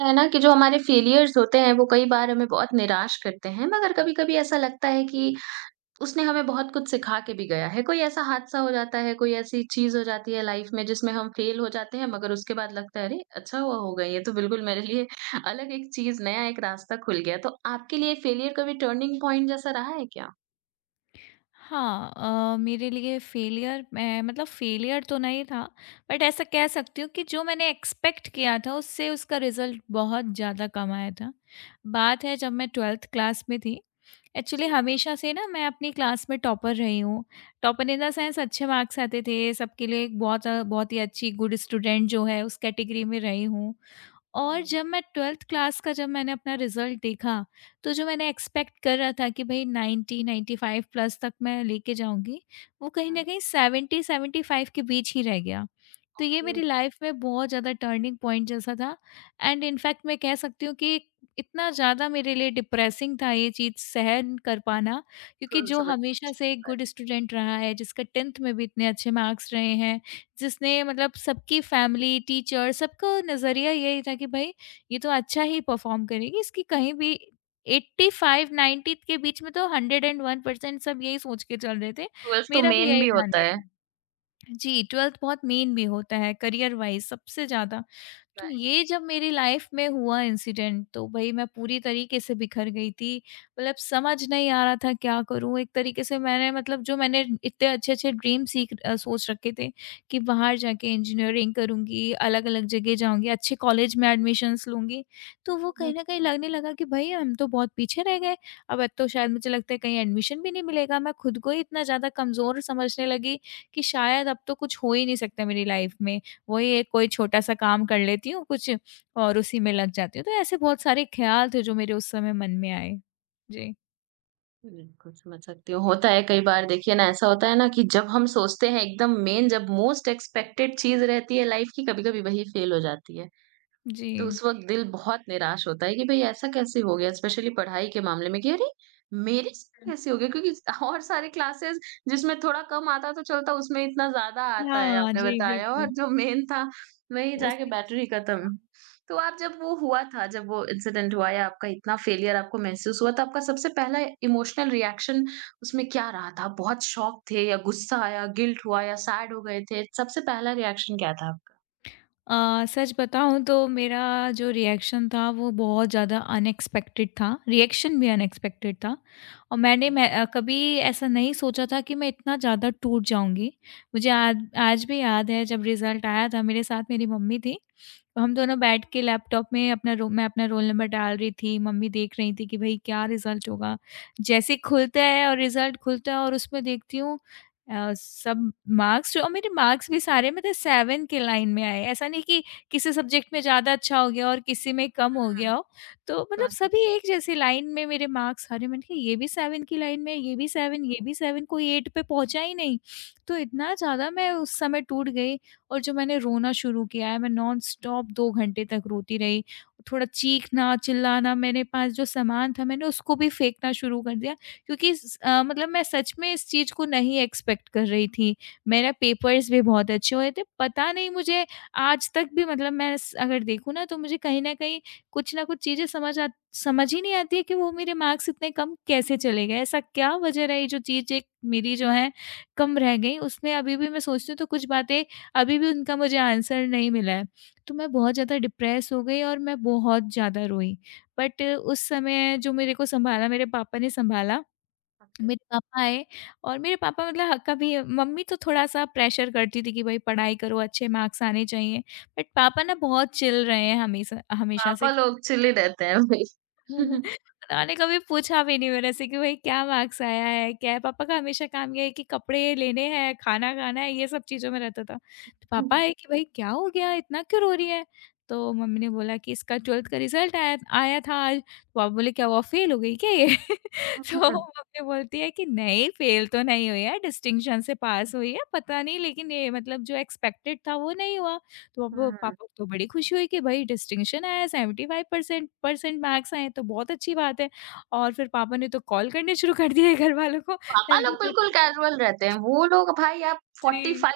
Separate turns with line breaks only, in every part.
है ना कि जो हमारे फेलियर्स होते हैं वो कई बार हमें बहुत निराश करते हैं मगर कभी-कभी ऐसा लगता है कि उसने हमें बहुत कुछ सिखा के भी गया है। कोई ऐसा हादसा हो जाता है, कोई ऐसी चीज़ हो जाती है लाइफ में जिसमें हम फेल हो जाते हैं मगर उसके बाद लगता है अरे! अच्छा हुआ हो गया ये तो बिल्कुल मेरे लिए अलग एक चीज़ नया एक रास्ता खुल गया। तो आपके लिए फेलियर कभी टर्निंग पॉइंट जैसा रहा है क्या?
हाँ। मेरे लिए फेलियर मैं मतलब फेलियर तो नहीं था। बट ऐसा कह सकती हूँ कि जो मैंने एक्सपेक्ट किया था उससे उसका रिजल्ट बहुत ज़्यादा कम आया था। बात है जब मैं ट्वेल्थ क्लास में थी। एक्चुअली
जी।
हमेशा से ना मैं अपनी क्लास में टॉपर रही हूँ। टॉपर इन द सेंस अच्छे मार्क्स आते थे सबके लिए, एक बहुत बहुत ही अच्छी गुड स्टूडेंट जो है उस कैटेगरी में रही हूँ।
हुँ,
और
हुँ, हुँ।
जब मैं 12th क्लास का जब मैंने अपना रिज़ल्ट देखा, तो जो मैंने एक्सपेक्ट कर रहा था कि भई 90-95 प्लस तक मैं लेके जाऊँगी, वो कहीं न
हुँ,
कहीं 70-75 के बीच ही रह गया। तो ये
ओके।
मेरी लाइफ़ में बहुत ज़्यादा टर्निंग पॉइंट जैसा था। एंड इनफैक्ट मैं कह सकती हूँ कि इतना ज़्यादा मेरे लिए डिप्रेसिंग था ये चीज़ सहन कर पाना, क्योंकि
बिल्कुल
जो
समझ।
हमेशा से एक गुड स्टूडेंट रहा है, जिसका 10th में भी इतने अच्छे मार्क्स रहे हैं, जिसने मतलब सबकी फैमिली, टीचर सबका नज़रिया यही था कि भई ये तो अच्छा ही परफ़ॉर्म करेगी, इसकी कहीं भी 85-90 के बीच में तो 101% सब यही सोच के चल रहे थे।
ट्वेल्थ तो
मेरा भी
मेन
यही
भी होता
मानना
है।
था। जी, 12th बहुत मेन भी होता है करियर वाइज़ सबसे ज़्यादा। तो ये जब मेरी लाइफ में हुआ इंसिडेंट तो भई मैं पूरी तरीके से बिखर गई थी। मतलब समझ नहीं आ रहा था क्या करूँ? एक तरीके से मैंने मतलब जो मैंने इतने अच्छे-अच्छे ड्रीम सोच रखे थे कि बाहर जाके इंजीनियरिंग करूँगी, अलग-अलग जगह जाऊँगी, अच्छे कॉलेज में एडमिशन्स लूँगी। तो वो कहीं
राइट।
न कहीं लगने लगा कि भई हम तो बहुत पीछे रह गए। अब तो शायद मुझे लगता है कहीं एडमिशन भी नहीं मिलेगा। मैं खुद को ही इतना ज़्यादा कमज़ोर समझने लगी कि शायद अब तो कुछ हो ही नहीं सकता मेरी लाइफ में। वही एक कोई छोटा-सा काम कर लेती हूँ कुछ और उसी में लग जाती हूँ। तो ऐसे बहुत सारे ख़्याल थे जो मेरे उस समय मन में आए। जी,
बिल्कुल, समझ सकती हूँ। होता है कई बार देखिए ना ऐसा होता है ना कि जब हम सोचते हैं एकदम मेन जब मोस्ट एक्सपेक्टेड चीज़ रहती है लाइफ की, कभी-कभी वही फेल हो जाती है। तो
जी।
उस वक़्त दिल बहुत निराश होता है कि भई ऐसा कैसे हो गया स्पेशली पढ़ाई के मामले में कि अरे! मेरे साथ
हुँ।
कैसे हो गया? क्योंकि और सारे क्लासेस जिसमें थोड़ा कम आता तो चलता उसमें इतना ज़्यादा आता है
हाँ,
आपने
जी
बताया और
बिल्कुल।
जो मेन था वहीं जाके
उसी
बैटरी खत्म। तो आप जब वो हुआ था, जब वो इंसिडेंट हुआ या आपका इतना फेलियर आपको महसूस हुआ तो आपका सबसे पहला इमोशनल रिएक्शन उसमें क्या रहा था? बहुत शॉक थे या गुस्सा आया, गिल्ट हुआ या सैड हो गए थे? सबसे पहला रिएक्शन क्या था आपका?
सच बताऊँ तो मेरा जो रिएक्शन था वो बहुत ज़्यादा अनएक्सपेक्टेड था, रिएक्शन भी अनएक्सपेक्टेड था। और मैंने कभी ऐसा नहीं सोचा था कि मैं इतना ज़्यादा टूट जाऊँगी। मुझे आज आज भी याद है जब रिज़ल्ट आया था मेरे साथ मेरी मम्मी थी, तो हम दोनों बैठ के लैपटॉप में अपना रो मैं अपना रोल नंबर डाल रही थी, मम्मी देख रही थी कि भई क्या रिज़ल्ट होगा। जैसे ही खुलता है और रिज़ल्ट खुलता है और उसमें देखती हूँ, सब मार्क्स जो और मेरे मार्क्स भी सारे मतलब 7 के लाइन में आए। ऐसा नहीं कि किसी सब्जेक्ट में ज़्यादा अच्छा हो गया और किसी में कम हो
हुँ,
गया हो। तो मतलब
कौन
सभी एक जैसी लाइन में मेरे मार्क्स सारे, मैंने कहा ये भी 7 की लाइन में है, ये भी 7, ये भी 7, कोई 8 पे पहुँचा ही नहीं। तो इतना ज़्यादा मैं उस समय टूट गई और जो मैंने रोना शुरू किया है, मैं नॉनस्टॉप 2 घंटे तक रोती रही। थोड़ा चीखना, चिल्लाना, मेरे पास जो सामान था मैंने उसको भी फेंकना शुरू कर दिया। क्योंकि मतलब मैं सच में इस चीज़ को नहीं एक्सपेक्ट कर रही थी। मेरा पेपर्स भी बहुत अच्छे हुए थे। पता नहीं मुझे आज तक भी मतलब मैं स अगर देखूँ ना तो मुझे कहीं न कहीं कुछ ना कुछ चीज़ें समझ ही नहीं आती है कि वो मेरे मार्क्स इतने कम कैसे चले गए? ऐसा क्या वजह रही जो चीज़ एक मेरी जो है कम रह गई? उसमें अभी भी मैं सोचती हूँ तो कुछ बातें अभी भी उनका मुझे आंसर नहीं मिला है। तो मैं बहुत ज़्यादा डिप्रेस हो गई और मैं बहुत ज़्यादा रोई। बट उस समय जो मेरे को सँभाला मेरे पापा ने सँभाला।
सा?
मेरे पापा आए और मेरे पापा मतलब ह कभी मम्मी तो थोड़ा-सा प्रेशर करती थी कि भई पढ़ाई करो, अच्छे मार्क्स आने चाहिए। बट पापा ना बहुत चिल रहे हैं, हमेशा हमेशा से।
पापा लोग चिल ही रहते हैं भाई।
उन्होंने कभी पूछा भी नहीं मेरे से कि भाई क्या मार्क्स आया है, क्या है? पापा का हमेशा काम ये है कि कपड़े लेने हैं, खाना खाना है, ये सब चीज़ों में रहता था। तो पापा है कि भाई क्या हो गया? इतना क्यों रो रही है? तो मम्मी ने बोला कि इसका 12th का रिज़ल्ट आया आया था आज। तो पापा बोले, क्या हुआ फेल हो गई क्या ये? तो मम्मी बोलती है कि नहीं फेल तो नहीं हुई है, डिस्टिंक्शन से पास हुई है, पता नहीं लेकिन ये मतलब जो एक्सपेक्टेड था वो नहीं हुआ। तो अब पापा
हुँ।
को तो बड़ी खुशी हुई कि भाई डिस्टिंक्शन आया 75% परसेंट परसेंट मार्क्स आए तो बहुत अच्छी बात है। और फिर पापा ने तो कॉल करने शुरू कर दिए घरवालों को।
पापा
मैंने कहा
लोग बिल्कुल
पापा
कैज़ुअल रहते हैं। वो लोग भाई आप 45
जी,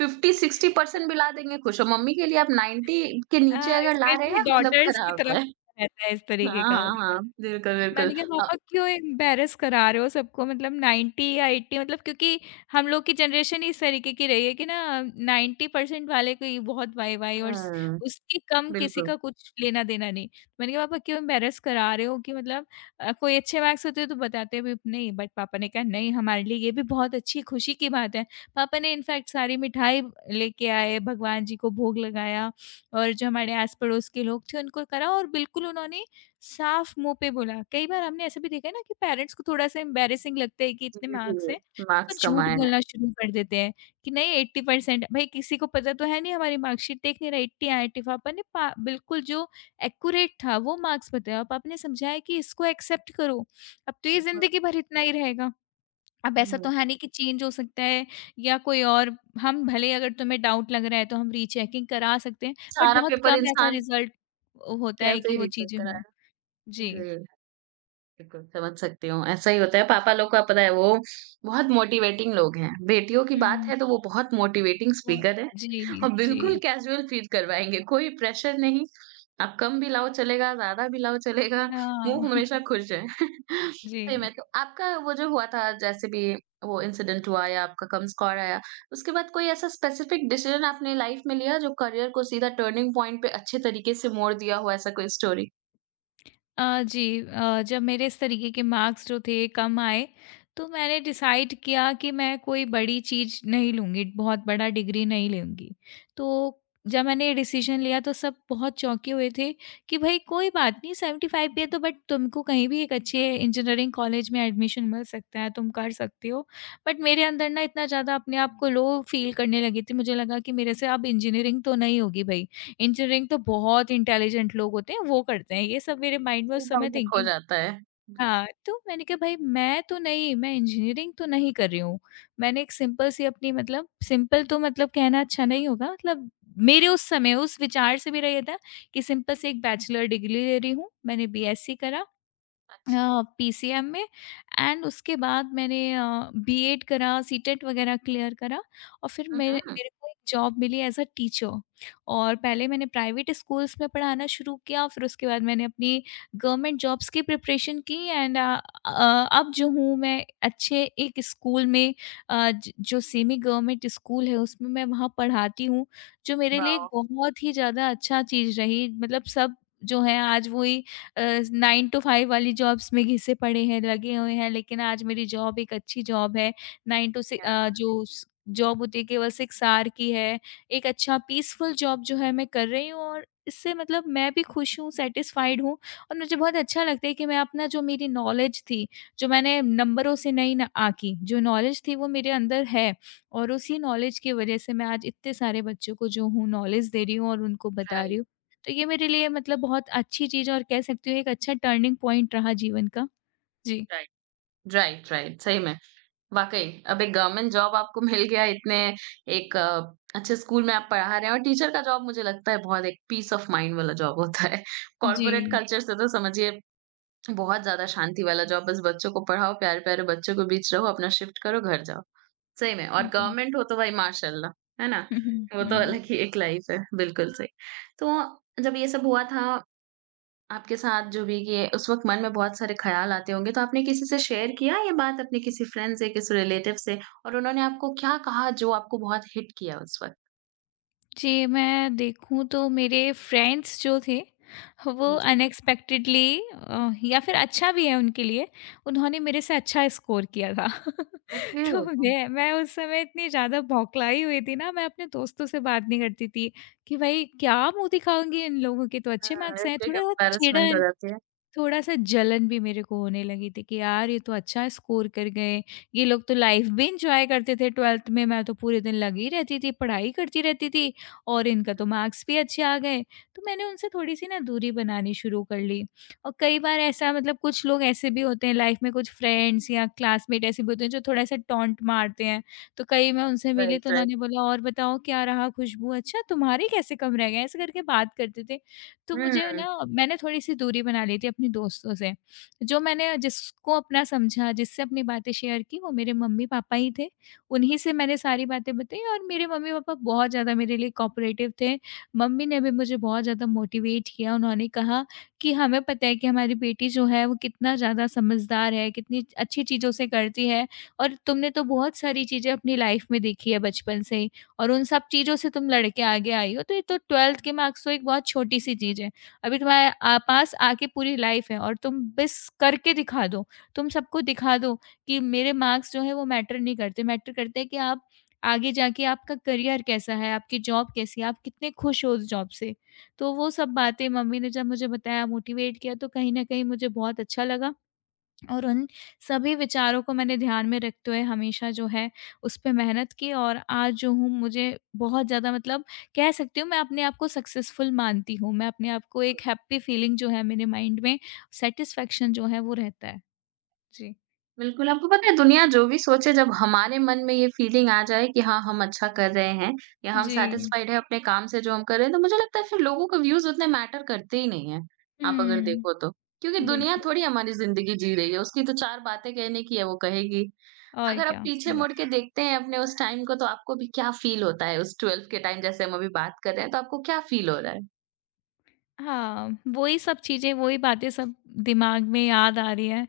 50-60% भी ला देंगे खुश हो। मम्मी के लिए आप 90 के नीचे
हाँ,
अगर ला रहे
स्पेशली
हैं मतलब
डॉटर्स की
खराब
तरफ
है।
रहता है इस
हाँ,
तरीके का।
हाँ, हाँ। बिल्कुल, बिल्कुल।
मैंने कहा
अ,
पापा क्यों एम्बैरस करा रहे हो सबको, मतलब 90 या 80 मतलब, क्योंकि हम लोग की जनरेशन इस तरीके की रही है कि ना 90% वाले को ये बहुत वाई-वाई और स
हुँ,
उसके कम किसी
बिल्कुल।
का कुछ लेना-देना नहीं। तो मैंने कहा पापा क्यों एम्बैरस करा रहे हो कि मतलब कोई अच्छे मार्क्स होते तो बताते भी नहीं। बट पापा ने कहा नहीं हमारे लिए ये भी बहुत अच्छी खुशी की बात है। पापा ने इनफैक्ट सारी मिठाई लेके आए, भगवान जी को भोग लगाया और जो हमारे आस-पड़ोस के लोग थे उनको करा, और बिल्कुल उन्होंने साफ मुँह पे बोला। कई बार हमने ऐसा भी देखा है ना कि पेरेंट्स को थोड़ा-सा एम्बैरेसिंग लगता है कि
जी,
इतने
जी,
मार्क्स
जी।
हैं, तो वो
मार्क्स
झूठ
कमाए हैं।
बोलना शुरू कर देते हैं कि नहीं 80% भाई किसी को पता तो है नहीं, हमारी मार्कशीट देख नहीं रहा, 80 आए 85 ने पा, बिल्कुल जो एक्यूरेट था वो मार्क्स बताया। अब आपने समझाया कि इसको एक्सेप्ट करो, अब तो ये
बिल्कुल,
ज़िंदगी भर इतना ही रहेगा। अब ऐसा तो
हुँ।
है नहीं कि चेंज हो सकता है या कोई और, हम भले, अगर तुम्हें डाउट लग रहा है तो हम रीचेकिंग करा सकते हैं, बट
सारा
बहुत
पेपर
कम ऐसा
इंसान
रिज़ल्ट होता है
कैसे
कि
ही
वो
लिख
चीज़ें
सकता है।
हों। जी।
जी। बिल्कुल, समझ सकती हूँ। ऐसा ही होता है पापा लोग का पता है वो बहुत मोटिवेटिंग लोग हैं। बेटियों की
हुँ,
बात
हुँ,
है तो वो बहुत मोटिवेटिंग
हुँ।
स्पीकर है
जी,
और बिल्कुल
जी।
कैज़ुअल फील करवाएँगे, कोई प्रेशर नहीं। आप कम भी लाओ चलेगा, ज़्यादा भी लाओ चलेगा, वो
हाँ,
हमेशा खुश है।
जी।
सही में तो आपका वो जो हुआ था जैसे भी वो इंसिडेंट हुआ या आपका कम स्कोर आया, उसके बाद कोई ऐसा स्पेसिफिक डिसीजन आपने लाइफ में लिया जो करियर को सीधा टर्निंग पॉइंट पे अच्छे तरीके से मोड़ दिया हो ऐसा कोई स्टोरी?
जी, जब मेरे इस तरीके के मार्क्स जो थे कम आए, तो मैंने डिसाइड किया कि मैं कोई बड़ी चीज़ नहीं लूँगी, बहुत बड़ा डिग्री नहीं लूँगी। तो जब मैंने ये डिसीज़न लिया तो सब बहुत चौंके हुए थे कि भई कोई बात नहीं 75 भी है तो, बट तुमको कहीं भी एक अच्छे इंजीनियरिंग कॉलेज में एडमिशन मिल सकता है, तुम कर सकते हो। बट मेरे अंदर ना इतना ज़्यादा अपने आप को लो फ़ील करने लगी थी, मुझे लगा कि मेरे से अब इंजीनियरिंग तो नहीं होगी भई। इंजीनियरिंग तो बहुत इंटेलिजेंट लोग होते हैं, वो करते हैं। ये सब मेरे माइंड में उस समय
खो
थिंकिंग।
जाता है।
हाँ, तो मैंने कहा भाई मैं तो नहीं, मैं इंजीनियरिंग तो नहीं कर रही हूँ। मैंने एक सिंपल सी अपनी मतलब सिंपल तो मतलब कहना अच्छा नहीं होगा, मतलब मेरे उस समय उस विचार से मेरा ये था कि सिंपल से एक बैचलर डिग्री ले रही हूँ। मैंने बीएससी करा पीसीएम में। एंड उसके बाद मैंने बीएड करा, सीटेट वगैरह क्लियर करा। और फिर
हुँ,
मेरे
हुँ।
मेरे को एक जॉब मिली एज़ अ टीचर। और पहले मैंने प्राइवेट स्कूल्स में पढ़ाना शुरू किया, फिर उसके बाद मैंने अपनी गवर्नमेंट जॉब्स की प्रिपरेशन की, एंड अब जो हूँ मैं अच्छे एक स्कूल में, अ, ज जो सेमी गवर्नमेंट स्कूल है उसमें मैं वहाँ पढ़ाती हूँ, जो मेरे लिए एक
वाओ!
बहुत ही ज़्यादा अच्छा चीज़ रही, मतलब सब जो हैं आज वही अ, 9 टू 5 वाली जॉब्स में घिसे पड़े हैं, लगे हुए हैं, लेकिन आज मेरी जॉब एक अच्छी जॉब है। 9 टू
या
जो स जॉब होती है केवल 6 ऑवर की है। एक अच्छा पीसफुल जॉब जो है मैं कर रही हूँ, और इससे मतलब मैं भी खुश हूँ, सैटिस्फाइड हूँ। और मुझे बहुत अच्छा लगता है कि मैं अपना जो मेरी नॉलेज थी, जो मैंने नंबरों से नहीं ना आंकी, जो नॉलेज थी वो मेरे अंदर है। और उसी नॉलेज की वजह से मैं आज इतने सारे बच्चों को जो हूँ नॉलेज दे रही हूँ और उनको बता रही
राइट,
हूँ। तो ये मेरे लिए मतलब बहुत अच्छी चीज़ और कह सकती हूँ एक अच्छा टर्निंग पॉइंट रहा जीवन का। जी।
राइट, राइट, राइट, सही में। वाक़ई, अब एक गवर्नमेंट जॉब आपको मिल गया इतने एक अच्छे स्कूल में आप पढ़ा रहे हैं और टीचर का जॉब मुझे लगता है बहुत एक पीस ऑफ माइंड वाला जॉब होता है।
जी।
कॉर्पोरेट कल्चर से तो समझिए बहुत ज़्यादा शांति वाला जॉब, बस बच्चों को पढ़ाओ, प्यारे-प्यारे बच्चों के बीच रहो, अपना शिफ्ट करो, घर जाओ। सही में और
जी।
गवर्नमेंट हो तो भाई माशाल्लाह, है ना?
हुँ, हुँ,
वो तो
हुँ।
अलग ही एक लाइफ़ है, बिल्कुल सही। तो जब ये सब हुआ था आपके साथ जो भी ये उस वक़्त मन में बहुत सारे ख़्याल आते होंगे, तो आपने किसी से शेयर किया ये बात अपने किसी फ्रेंड से, किसी रिलेटिव से और उन्होंने आपको क्या कहा जो आपको बहुत हिट किया उस वक़्त?
जी, मैं देखूँ तो मेरे फ्रेंड्स जो थे, वो
जी, जी।
अनएक्सपेक्टेडली या फिर अच्छा भी है उनके लिए, उन्होंने मेरे से अच्छा स्कोर किया था।
ओके।
तो मैं उस समय इतनी ज़्यादा बौखलाई हुई थी ना, मैं अपने दोस्तों से बात नहीं करती थी कि भाई क्या मुँह दिखाऊँगी, इन लोगों के तो अच्छे
हाँ,
मार्क्स आए हैं,
एक एक
थोड़ा-सा
एम्बैरेसमेंट हो
चिढ़न,
जाती है।
थोड़ा-सा जलन भी मेरे को होने लगी थी कि यार ये तो अच्छा स्कोर कर गए। ये लोग तो लाइफ़ भी एन्जॉय करते थे 12th में, मैं तो पूरे दिन लगी रहती थी, पढ़ाई करती रहती थी और इनका तो मार्क्स भी अच्छे आ गए। तो मैंने उनसे थोड़ी-सी ना दूरी बनानी शुरू कर ली और कई बार ऐसा कुछ लोग ऐसे भी होते हैं लाइफ़ में, कुछ फ्रेंड्स या क्लासमेट ऐसे भी होते हैं जो थोड़ा-सा टॉन्ट मारते हैं। तो कई मैं उनसे मिली तो
राइट, राइट।
उन्होंने बोला, "और बताओ क्या रहा खुशबू? अच्छा तुम्हारे कैसे कम रह गए?" ऐसे करके बात करते थे। तो मुझे
हुँ।
ना मैंने थोड़ी-सी दूरी बना ली थी अपने दोस्तों से। जो मैंने, जिसको अपना समझा, जिससे अपनी बातें शेयर की वो मेरे मम्मी-पापा ही थे। उन्हीं से मैंने सारी बातें बताई और मेरे मम्मी-पापा बहुत ज़्यादा मेरे लिए कोऑपरेटिव थे। मम्मी ने भी मुझे बहुत ज़्यादा मोटिवेट किया। उन्होंने कहा कि हमें पता है कि हमारी बेटी जो है वो कितना ज़्यादा समझदार है, कितनी अच्छी चीज़ों से करती है और तुमने तो बहुत सारी चीज़ें अपनी लाइफ में देखी है बचपन से ही। और उन सब चीज़ों से तुम लड़ के आगे आई हो, तो ये तो 12th के मार्क्स तो एक बहुत छोटी-सी चीज़ है। अभी तुम्हारे पास आके पूरी लाइफ़ है और तुम बस करके दिखा दो। तुम सबको दिखा दो कि मेरे मार्क्स जो हैं वो मैटर नहीं करते, मैटर करते हैं कि आप आगे जाके आपका करियर कैसा है, आपकी जॉब कैसी है, आप कितने खुश हो उस जॉब से। तो वो सब बातें मम्मी ने जब मुझे बताया, मोटिवेट किया, तो कहीं न कहीं मुझे बहुत अच्छा लगा। और उन सभी विचारों को मैंने ध्यान में रखते हुए हमेशा जो है उस पे मेहनत की और आज जो हूँ मुझे बहुत ज़्यादा कह सकती हूँ, मैं अपने आप को सक्सेसफुल मानती हूँ। मैं अपने आप को एक हैप्पी फीलिंग जो है मेरे माइंड में, सैटिस्फैक्शन जो है वो रहता है। जी।
बिल्कुल, आपको पता है दुनिया जो भी सोचे जब हमारे मन में ये फीलिंग आ जाए कि हाँ, हम अच्छा कर रहे हैं या हम
जी।
सैटिस्फाइड हैं अपने काम से जो हम कर रहे हैं, तो मुझे लगता है फिर लोगों के व्यूज़ उतने मैटर करते ही नहीं हैं, आप अगर
हुँ,
देखो तो। क्योंकि दुनिया
बिल्कुल।
थोड़ी हमारी ज़िंदगी जी रही है, उसकी तो 4 बातें कहने की है वो कहेगी।
और
अगर आप
क्या सही
पीछे मुड़
बात
के
है।
देखते हैं अपने उस टाइम को तो आपको भी क्या फ़ील होता है उस 12th के टाइम जैसे हम अभी बात कर रहे हैं, तो आपको क्या फ़ील हो रहा है?
हाँ, वही सब चीज़ें, वही बातें सब दिमाग में याद आ रही है।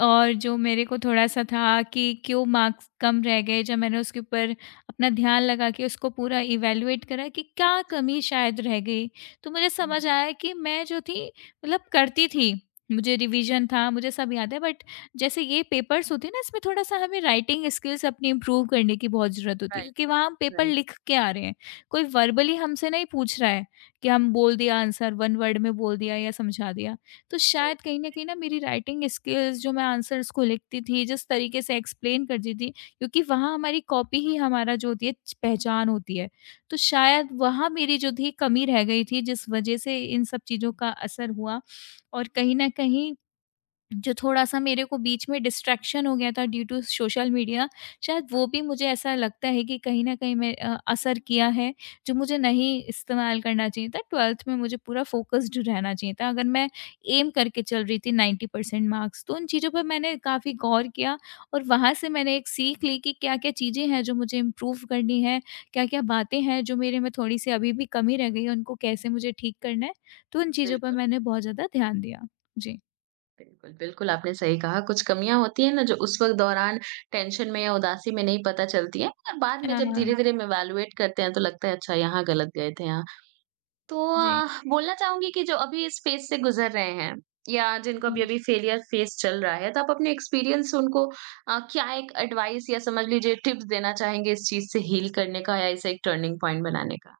और जो मेरे को थोड़ा-सा था कि क्यों मार्क्स कम रह गए, जब मैंने उसके ऊपर अपना ध्यान लगा के उसको पूरा इवैल्यूएट करा कि क्या
जी।
कमी शायद रह गई। तो मुझे
हुँ,
समझ आया कि मैं जो थी करती थी, मुझे रिवीजन था, मुझे सब याद है, बट जैसे ये पेपर्स होते हैं ना, इसमें थोड़ा-सा हमें राइटिंग स्किल्स अपनी इम्प्रूव करने की बहुत ज़रूरत होती है
राइट,
क्योंकि वहाँ हम पेपर
राइट,
लिख के आ रहे हैं। कोई वर्बली हमसे नहीं पूछ रहा है कि हम बोल दिया आंसर, वन वर्ड में बोल दिया या समझा दिया। तो
राइट,
शायद कहीं न कहीं ना मेरी राइटिंग स्किल्स, जो मैं आंसर्स को लिखती थी, जिस तरीके से एक्सप्लेन करती थी, क्योंकि वहाँ हमारी कॉपी ही हमारा जो होती है च पहचान होती है। तो शायद वहाँ मेरी जो थी कमी रह गई थी, जिस वज़ह से इन सब चीज़ों का असर हुआ। और कहीं न कहीं जो थोड़ा-सा मेरे को बीच में डिस्ट्रैक्शन हो गया था ड्यू टू सोशल मीडिया, शायद वो भी मुझे ऐसा लगता है कि कहीं न कहीं मैं असर किया है, जो मुझे नहीं इस्तेमाल करना चाहिए था। 12th में मुझे पूरा फ़ोकस्ड रहना चाहिए था। अगर मैं एम करके चल रही थी 90% मार्क्स, तो उन चीज़ों पे मैंने काफ़ी गौर किया और वहाँ से मैंने एक सीख ली कि क्या-क्या चीज़ें हैं जो मुझे इम्प्रूव करनी है, क्या-क्या बातें हैं जो मेरे में थोड़ी-सी अभी भी कमी रह गई है, उनको कैसे मुझे ठीक करना है। तो उन चीज़ों पर
बिल्कुल।
मैंने बहुत ज़्यादा ध्यान दिया। जी।
बिल्कुल, बिल्कुल आपने सही कहा, कुछ कमियाँ होती हैं ना जो उस वक़्त दौरान टेंशन में या उदासी में नहीं पता चलती हैं और बाद में
अ
जब हाँ। धीरे-धीरे हम इवैल्यूएट करते हैं तो लगता है अच्छा यहाँ गलत गए थे यहाँ। तो
जी,
बोलना चाहूँगी कि जो अभी इस फ़ेज़ से गुज़र रहे हैं या जिनको
जी।
अभी-अभी फेलियर फ़ेज़ चल रहा है, तो आप अपने एक्सपीरियंस से उनको क्या एक एडवाइस या समझ लीजिए टिप्स देना चाहेंगे इस चीज़ से हील करने का या इसे एक टर्निंग पॉइंट बनाने का?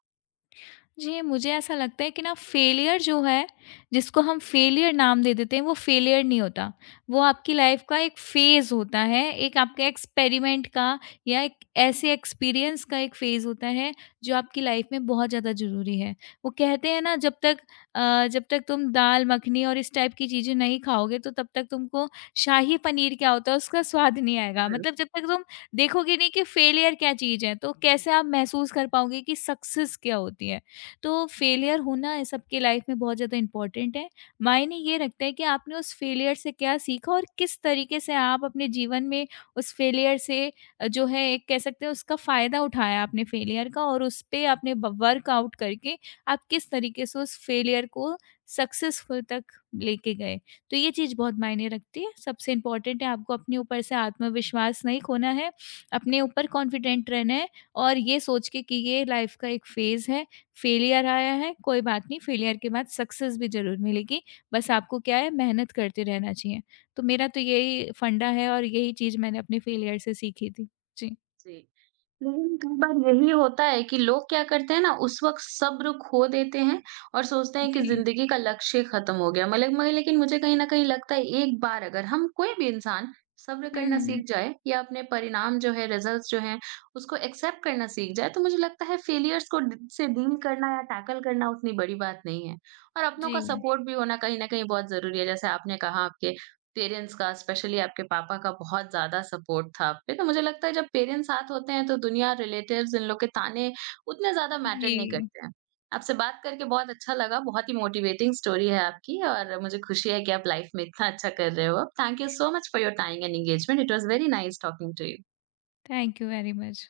जी, मुझे ऐसा लगता है कि ना फेलियर जो है, जिसको हम फेलियर नाम दे देते हैं, वो फेलियर नहीं होता। वो आपकी लाइफ़ का एक फ़ेज़ होता है, एक आपके एक्सपेरिमेंट का या एक ऐसे एक्सपीरियंस का एक फ़ेज़ होता है, जो आपकी लाइफ़ में बहुत ज़्यादा ज़रूरी है। वो कहते हैं ना, जब तक तुम दाल मखनी और इस टाइप की चीज़ें नहीं खाओगे, तो तब तक तुमको शाही पनीर क्या होता है, उसका स्वाद नहीं आएगा। मतलब जब तक तुम देखोगे नहीं कि फेलियर क्या चीज़ है, तो कैसे आप महसूस कर पाओगे कि सक्सेस क्या होती है? तो फेलियर होना सबके लाइफ में बहुत ज़्यादा इम्पोर्टेंट है। मायने ये रखता है कि आपने उस फेलियर से क्या सीखा और किस तरीके से आप अपने जीवन में उस फेलियर से जो है एक कह सकते हैं उसका फ़ायदा उठाया आपने फेलियर का और उस पे आपने ब वर्कआउट करके आप किस तरीके से उस फेलियर को सक्सेसफुल तक लेके गए। तो ये चीज़ बहुत मायने रखती है। सबसे इम्पोर्टेंट है आपको अपने ऊपर से आत्मविश्वास नहीं खोना है, अपने ऊपर कॉन्फिडेंट रहना है और ये सोच के कि ये लाइफ का एक फ़ेज़ है, फेलियर आया है, कोई बात नहीं, फेलियर के बाद सक्सेस भी ज़रूर मिलेगी, बस आपको क्या है, मेहनत करते रहना चाहिए। तो मेरा तो यही फंडा है और यही चीज़ मैंने अपने फेलियर से सीखी थी। जी।
जी। लेकिन कई बार यही होता है कि लोग क्या करते हैं ना उस वक़्त सब्र खो देते हैं और सोचते हैं कि
जी।
ज़िंदगी का लक्ष्य ख़त्म हो गया। मलक मगर लेकिन मुझे कहीं न कहीं लगता है एक बार अगर हम कोई भी इंसान सब्र
हुँ,
करना
हुँ।
सीख जाए या अपने परिणाम जो है रिज़ल्ट्स जो हैं उसको एक्सेप्ट करना सीख जाए तो मुझे लगता है फेलियर्स को ड से डील करना या टैकल करना उतनी बड़ी बात नहीं है। और अपनों का
जी।
सपोर्ट भी होना कहीं न कहीं बहुत ज़रूरी है। जैसे आपने कहा आपके पेरेंट्स का, स्पेशली आपके पापा का बहुत ज़्यादा सपोर्ट था आप पे, तो मुझे लगता है जब पेरेंट्स साथ होते हैं तो दुनिया, रिलेटिव्स इन लोग के ताने उतने ज़्यादा मैटर
जी।
नहीं करते हैं। आपसे बात करके बहुत अच्छा लगा, बहुत ही मोटिवेटिंग स्टोरी है आपकी और मुझे खुशी है कि आप लाइफ में इतना अच्छा कर रहे हो। Thank you so much for your time and engagement, it was very nice talking to you.
Thank you very much.